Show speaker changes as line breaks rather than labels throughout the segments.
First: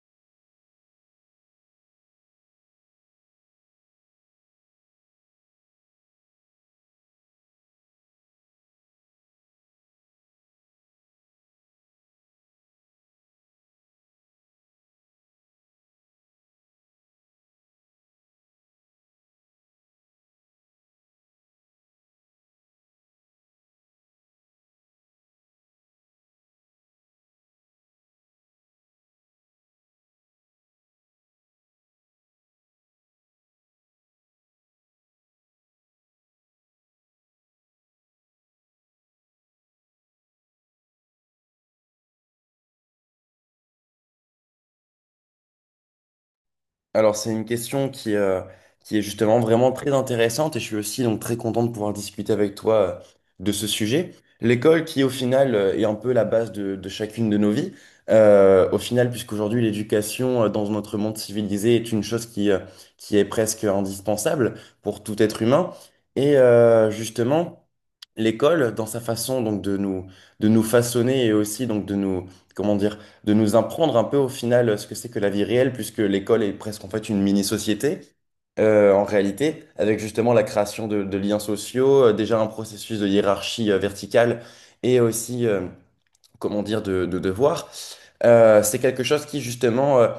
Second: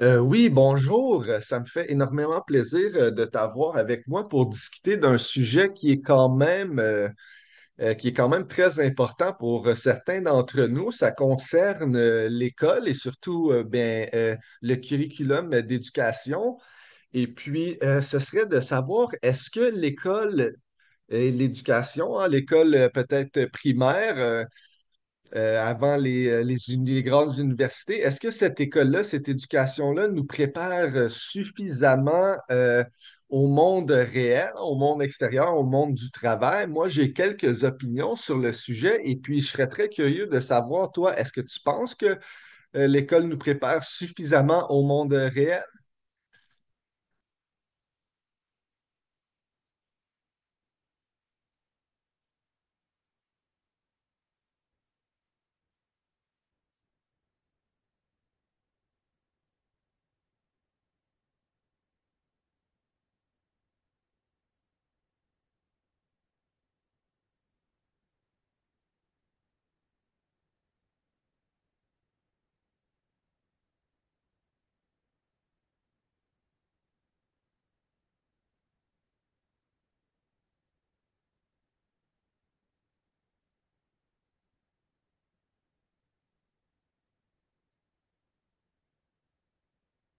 Oui, bonjour. Ça me fait énormément plaisir de t'avoir avec moi pour discuter d'un sujet qui est quand même, qui est quand même très important pour certains d'entre nous. Ça concerne l'école et surtout le curriculum d'éducation. Et puis, ce serait de savoir, est-ce que l'école et l'éducation, hein, l'école peut-être primaire, avant les les grandes universités. Est-ce que cette école-là, cette éducation-là nous prépare suffisamment au monde réel, au monde extérieur, au monde du travail? Moi, j'ai quelques opinions sur le sujet et puis je serais très curieux de savoir, toi, est-ce que tu penses que l'école nous prépare suffisamment au monde réel?
Alors, c'est une question qui est justement vraiment très intéressante et je suis aussi donc très content de pouvoir discuter avec toi de ce sujet. L'école qui, au final, est un peu la base de chacune de nos vies. Au final, puisqu'aujourd'hui, l'éducation dans notre monde civilisé est une chose qui est presque indispensable pour tout être humain. Et justement, l'école, dans sa façon donc de nous façonner et aussi donc de nous, comment dire, de nous apprendre un peu au final ce que c'est que la vie réelle, puisque l'école est presque en fait une mini-société, en réalité, avec justement la création de liens sociaux, déjà un processus de hiérarchie verticale et aussi, comment dire, de devoir. C'est quelque chose qui, justement,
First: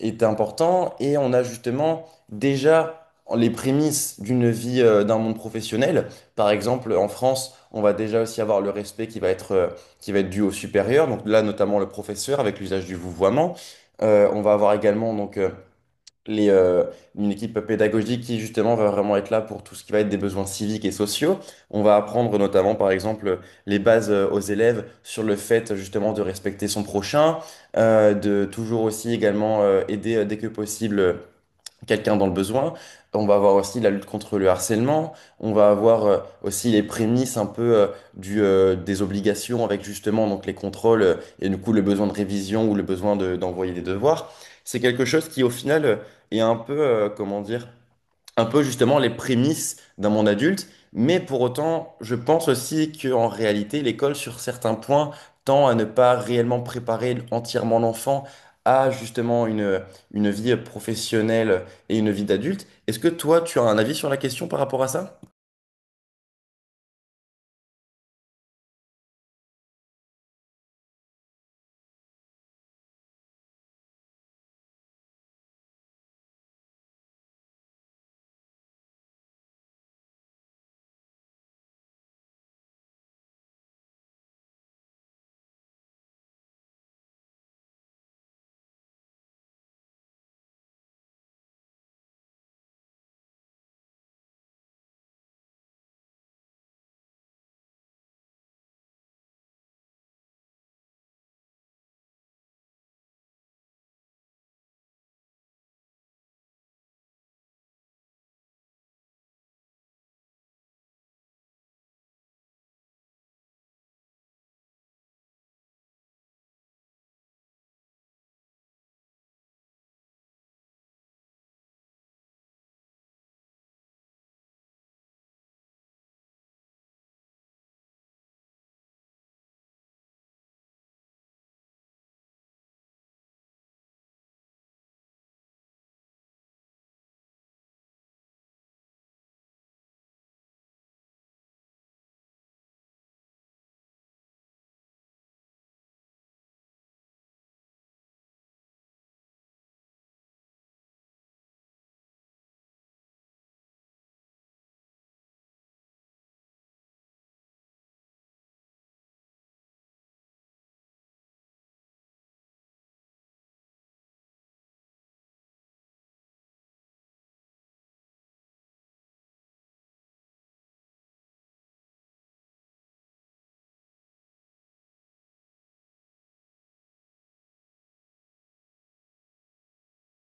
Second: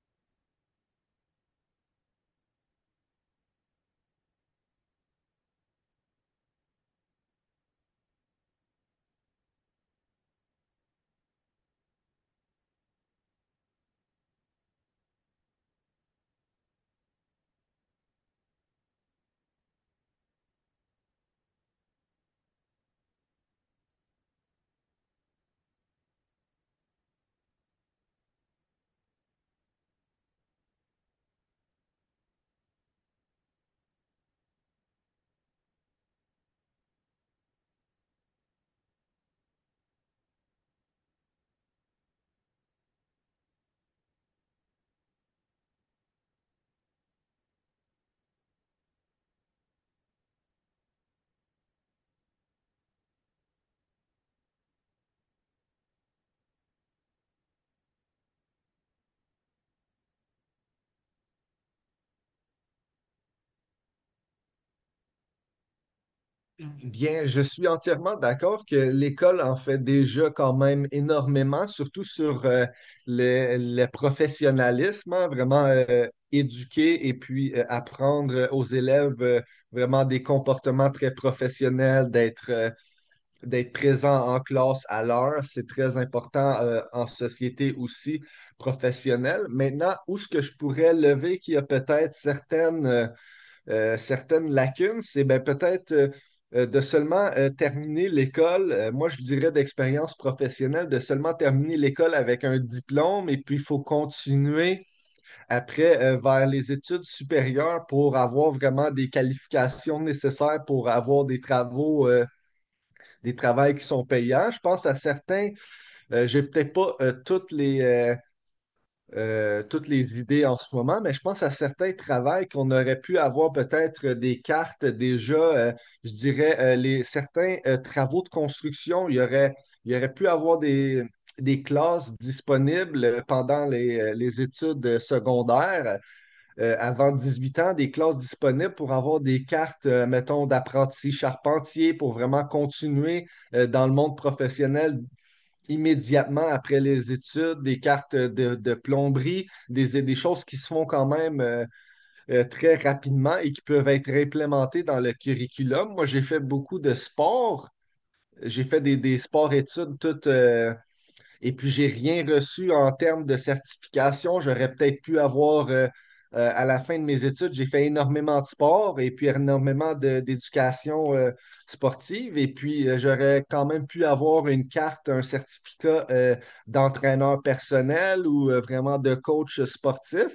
est important et on a justement déjà les prémices d'une vie, d'un monde professionnel. Par exemple, en France, on va déjà aussi avoir le respect qui va être dû au supérieur, donc là, notamment le professeur avec l'usage du vouvoiement. On va avoir également donc, les, euh, une équipe pédagogique qui justement va vraiment être là pour tout ce qui va être des besoins civiques et sociaux. On va apprendre notamment par exemple les bases aux élèves sur le fait justement de respecter son prochain, de toujours aussi également aider dès que possible quelqu'un dans le besoin. On va avoir aussi la lutte contre le harcèlement. On va avoir aussi les prémices un peu des obligations avec justement donc les contrôles et du coup le besoin de révision ou le besoin d'envoyer des devoirs. C'est quelque chose qui au final est un peu, comment dire, un peu justement les prémices d'un monde adulte, mais pour autant, je pense aussi qu'en réalité, l'école, sur certains points, tend à ne pas réellement préparer entièrement l'enfant à justement une vie professionnelle et une vie d'adulte. Est-ce que toi, tu as un avis sur la question par rapport à ça?
Bien, je suis entièrement d'accord que l'école en fait déjà quand même énormément, surtout sur le professionnalisme, hein, vraiment éduquer et puis apprendre aux élèves vraiment des comportements très professionnels, d'être présent en classe à l'heure, c'est très important en société aussi professionnelle. Maintenant, où est-ce que je pourrais lever qu'il y a peut-être certaines certaines lacunes, c'est ben, peut-être de seulement terminer l'école, moi je dirais d'expérience professionnelle, de seulement terminer l'école avec un diplôme et puis il faut continuer après vers les études supérieures pour avoir vraiment des qualifications nécessaires pour avoir des travaux, des travails qui sont payants. Je pense à certains, j'ai peut-être pas toutes les toutes les idées en ce moment, mais je pense à certains travails qu'on aurait pu avoir peut-être des cartes déjà, je dirais, certains travaux de construction, il y aurait pu avoir des classes disponibles pendant les études secondaires, avant 18 ans, des classes disponibles pour avoir des cartes, mettons, d'apprenti charpentier pour vraiment continuer dans le monde professionnel immédiatement après les études, des cartes de plomberie, des choses qui se font quand même très rapidement et qui peuvent être implémentées dans le curriculum. Moi, j'ai fait beaucoup de sports. J'ai fait des sports-études toute, et puis, j'ai rien reçu en termes de certification. J'aurais peut-être pu avoir, à la fin de mes études, j'ai fait énormément de sport et puis énormément d'éducation sportive. Et puis, j'aurais quand même pu avoir une carte, un certificat d'entraîneur personnel ou vraiment de coach sportif.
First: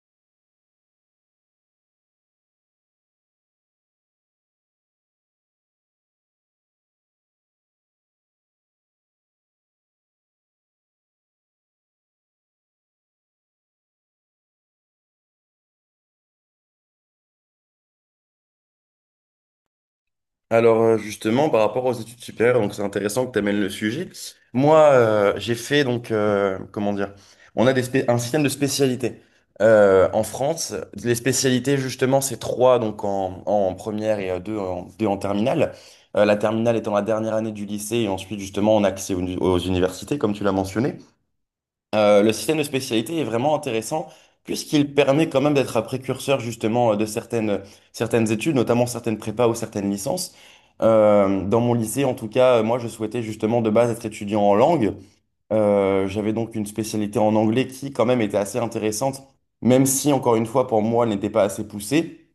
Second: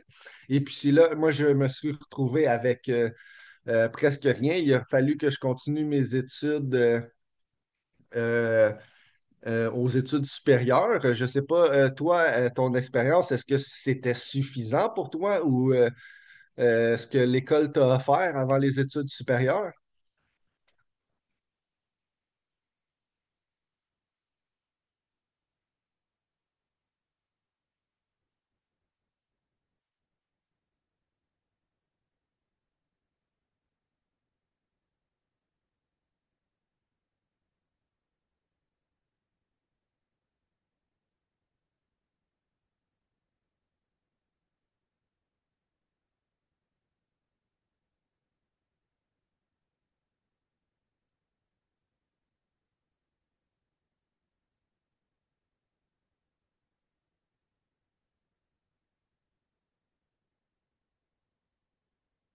Et puis, c'est là, moi, je me suis retrouvé avec presque rien. Il a fallu que je continue mes études. Euh, aux études supérieures. Je ne sais pas, ton expérience, est-ce que c'était suffisant pour toi ou est-ce que l'école t'a offert avant les études supérieures?
Alors, justement, par rapport aux études supérieures, donc c'est intéressant que tu amènes le sujet. Moi, j'ai fait donc, comment dire, on a un système de spécialités. En France, les spécialités, justement, c'est trois donc en première et deux en terminale. La terminale étant la dernière année du lycée et ensuite, justement, on a accès aux universités, comme tu l'as mentionné. Le système de spécialité est vraiment intéressant puisqu'il permet quand même d'être un précurseur justement de certaines études, notamment certaines prépas ou certaines licences. Dans mon lycée, en tout cas, moi, je souhaitais justement de base être étudiant en langue. J'avais donc une spécialité en anglais qui quand même était assez intéressante, même si, encore une fois, pour moi, elle n'était pas assez poussée.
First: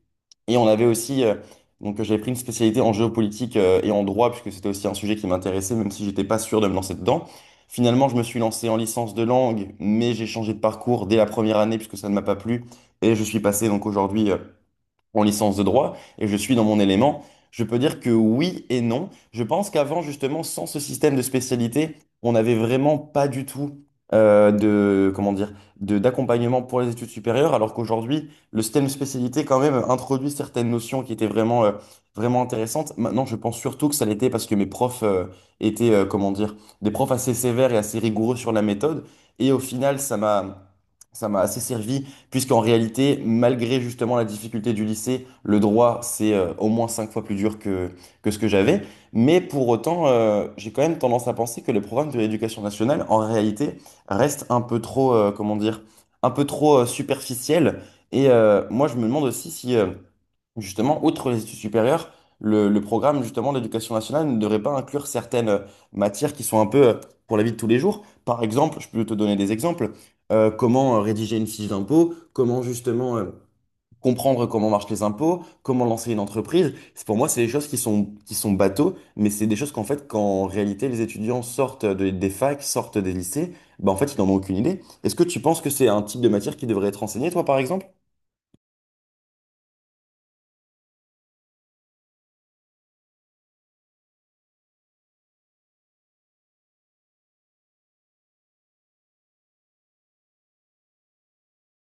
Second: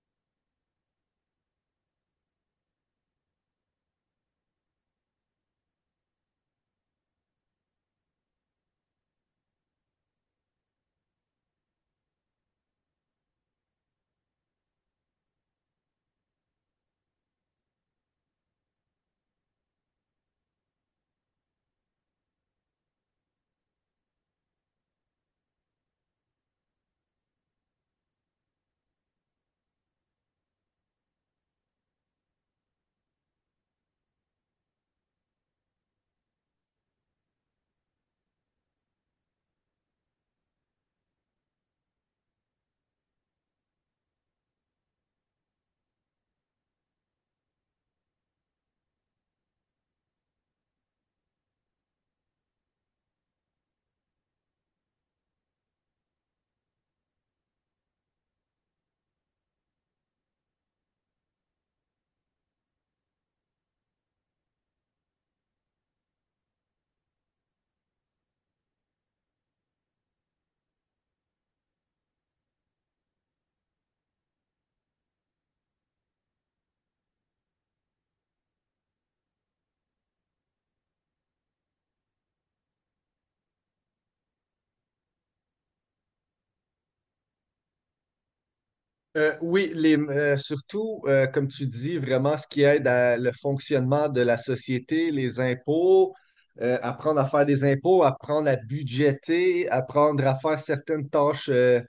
Et on avait aussi, donc j'avais pris une spécialité en géopolitique et en droit, puisque c'était aussi un sujet qui m'intéressait, même si j'étais pas sûr de me lancer dedans. Finalement, je me suis lancé en licence de langue, mais j'ai changé de parcours dès la première année, puisque ça ne m'a pas plu. Et je suis passé donc aujourd'hui en licence de droit et je suis dans mon élément. Je peux dire que oui et non. Je pense qu'avant, justement, sans ce système de spécialité, on n'avait vraiment pas du tout de, comment dire, d'accompagnement pour les études supérieures, alors qu'aujourd'hui, le système de spécialité, quand même, introduit certaines notions qui étaient vraiment intéressantes. Maintenant, je pense surtout que ça l'était parce que mes profs étaient, comment dire, des profs assez sévères et assez rigoureux sur la méthode. Et au final, ça m'a assez servi puisqu'en réalité, malgré justement la difficulté du lycée, le droit, c'est au moins cinq fois plus dur que ce que j'avais. Mais pour autant, j'ai quand même tendance à penser que les programmes de l'éducation nationale, en réalité, restent un peu trop, comment dire, un peu trop superficiels. Et moi, je me demande aussi si. Justement, outre les études supérieures, le programme justement d'éducation nationale ne devrait pas inclure certaines matières qui sont un peu pour la vie de tous les jours. Par exemple, je peux te donner des exemples comment rédiger une fiche d'impôt, comment justement comprendre comment marchent les impôts, comment lancer une entreprise. Pour moi, c'est des choses qui sont bateaux, mais c'est des choses qu'en fait, quand en réalité les étudiants sortent des facs, sortent des lycées, bah, en fait, ils n'en ont aucune idée. Est-ce que tu penses que c'est un type de matière qui devrait être enseigné, toi, par exemple?
Oui, comme tu dis, vraiment ce qui aide à le fonctionnement de la société, les impôts, apprendre à faire des impôts, apprendre à budgéter, apprendre à faire certaines tâches, euh,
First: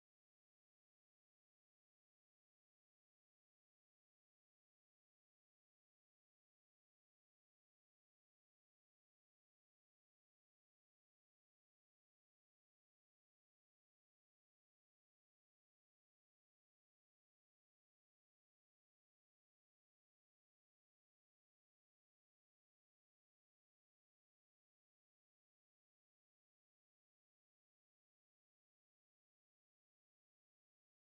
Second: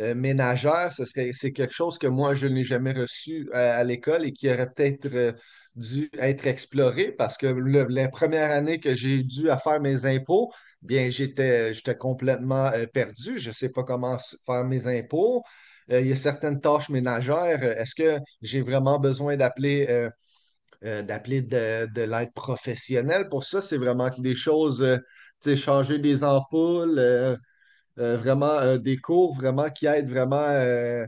euh, ménagère, c'est quelque chose que moi, je n'ai jamais reçu à, l'école et qui aurait peut-être dû être exploré parce que la première année que j'ai dû à faire mes impôts, bien, j'étais complètement perdu. Je ne sais pas comment faire mes impôts. Il y a certaines tâches ménagères. Est-ce que j'ai vraiment besoin d'appeler d'appeler de l'aide professionnelle? Pour ça, c'est vraiment des choses, tu sais, changer des ampoules. Vraiment des cours vraiment qui aident vraiment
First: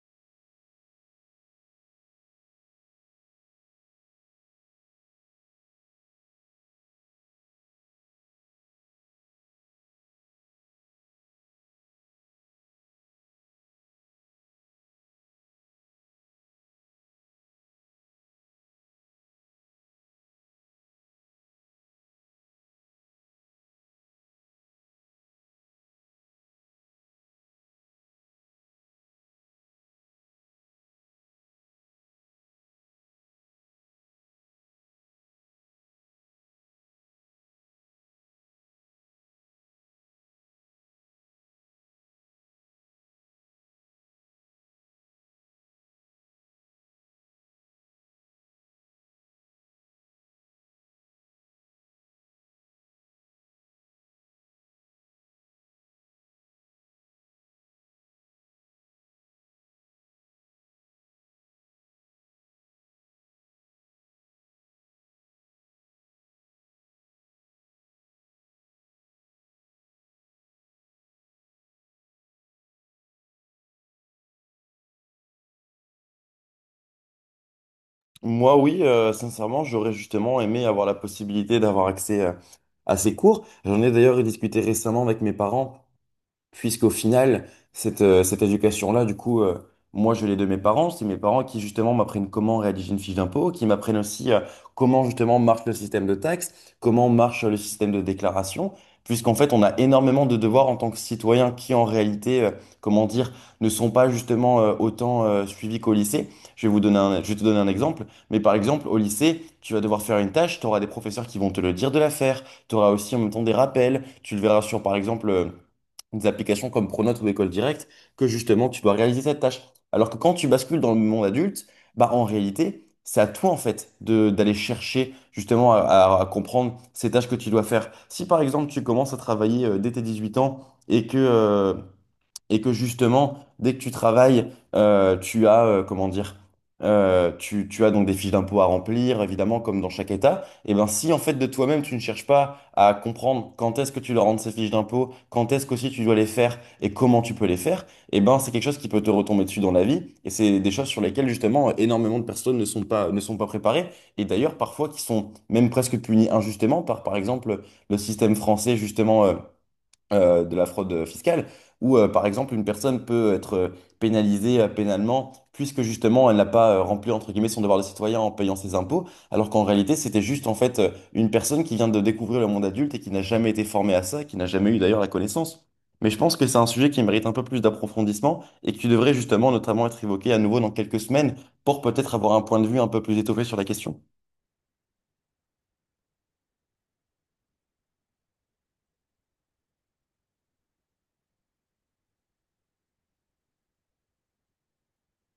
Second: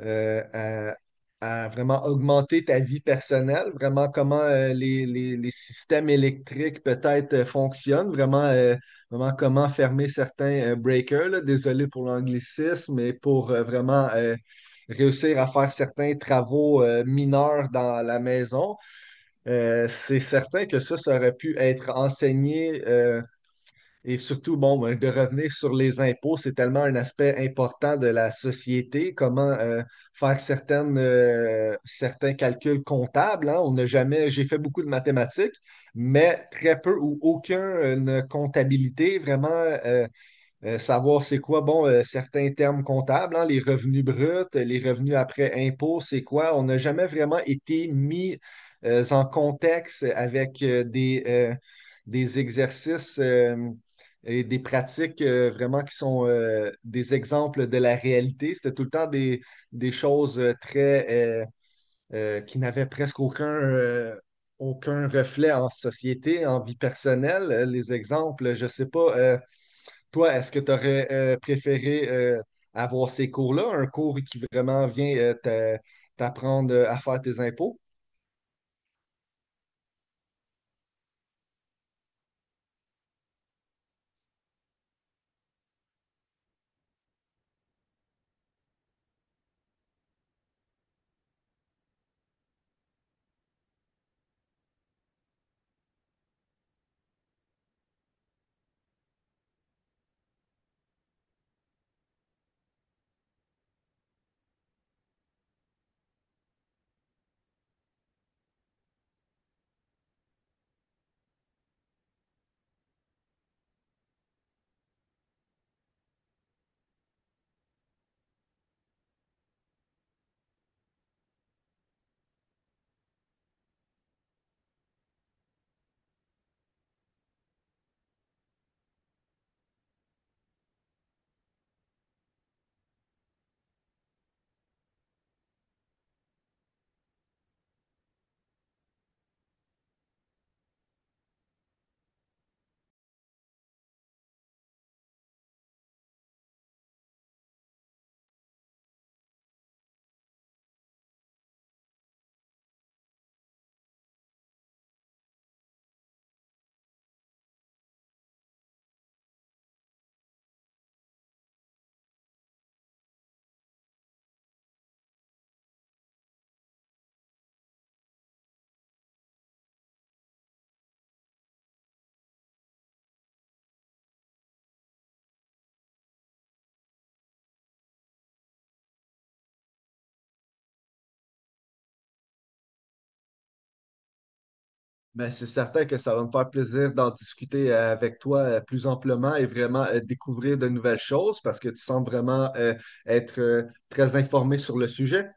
euh, à, à vraiment augmenter ta vie personnelle, vraiment comment les systèmes électriques peut-être fonctionnent, vraiment comment fermer certains breakers, là. Désolé pour l'anglicisme, mais pour vraiment réussir à faire certains travaux mineurs dans la maison. C'est certain que ça aurait pu être enseigné. Et surtout, bon, ben, de revenir sur les impôts, c'est tellement un aspect important de la société. Comment faire certains calculs comptables, hein. On n'a jamais, j'ai fait beaucoup de mathématiques, mais très peu ou aucune comptabilité vraiment savoir c'est quoi, bon, certains termes comptables, hein, les revenus bruts, les revenus après impôts, c'est quoi? On n'a jamais vraiment été mis en contexte avec des exercices et des pratiques vraiment qui sont des exemples de la réalité. C'était tout le temps des choses très euh, qui n'avaient presque aucun, aucun reflet en société, en vie personnelle. Les exemples, je ne sais pas. Toi, est-ce que tu aurais préféré avoir ces cours-là, un cours qui vraiment vient t'apprendre à faire tes impôts?
Moi, oui, sincèrement, j'aurais justement aimé avoir la possibilité d'avoir accès à ces cours. J'en ai d'ailleurs discuté récemment avec mes parents puisqu'au final, cette éducation-là, du coup, moi, je l'ai de mes parents. C'est mes parents qui, justement, m'apprennent comment rédiger une fiche d'impôt, qui m'apprennent aussi comment, justement, marche le système de taxes, comment marche le système de déclaration, puisqu'en fait, on a énormément de devoirs en tant que citoyen qui, en réalité, comment dire, ne sont pas, justement, autant suivis qu'au lycée. Je vais te donner un exemple. Mais par exemple, au lycée, tu vas devoir faire une tâche, tu auras des professeurs qui vont te le dire de la faire, tu auras aussi en même temps des rappels, tu le verras sur, par exemple, des applications comme Pronote ou École Directe, que justement tu dois réaliser cette tâche. Alors que quand tu bascules dans le monde adulte, bah en réalité, c'est à toi en fait de d'aller chercher justement à comprendre ces tâches que tu dois faire. Si par exemple tu commences à travailler dès tes 18 ans et que euh, et que justement, dès que tu travailles, tu as, comment dire, tu as donc des fiches d'impôts à remplir, évidemment, comme dans chaque État, et bien si en fait de toi-même, tu ne cherches pas à comprendre quand est-ce que tu dois rendre ces fiches d'impôts, quand est-ce qu'aussi tu dois les faire et comment tu peux les faire, et ben c'est quelque chose qui peut te retomber dessus dans la vie, et c'est des choses sur lesquelles justement énormément de personnes ne sont pas préparées, et d'ailleurs parfois qui sont même presque punies injustement par exemple, le système français justement, de la fraude fiscale, où par exemple une personne peut être pénalisée pénalement puisque justement elle n'a pas rempli entre guillemets son devoir de citoyen en payant ses impôts, alors qu'en réalité c'était juste en fait une personne qui vient de découvrir le monde adulte et qui n'a jamais été formée à ça, qui n'a jamais eu d'ailleurs la connaissance. Mais je pense que c'est un sujet qui mérite un peu plus d'approfondissement et qui devrait justement notamment être évoqué à nouveau dans quelques semaines pour peut-être avoir un point de vue un peu plus étoffé sur la question.
Ben, c'est certain que ça va me faire plaisir d'en discuter avec toi plus amplement et vraiment découvrir de nouvelles choses parce que tu sembles vraiment être très informé sur le sujet.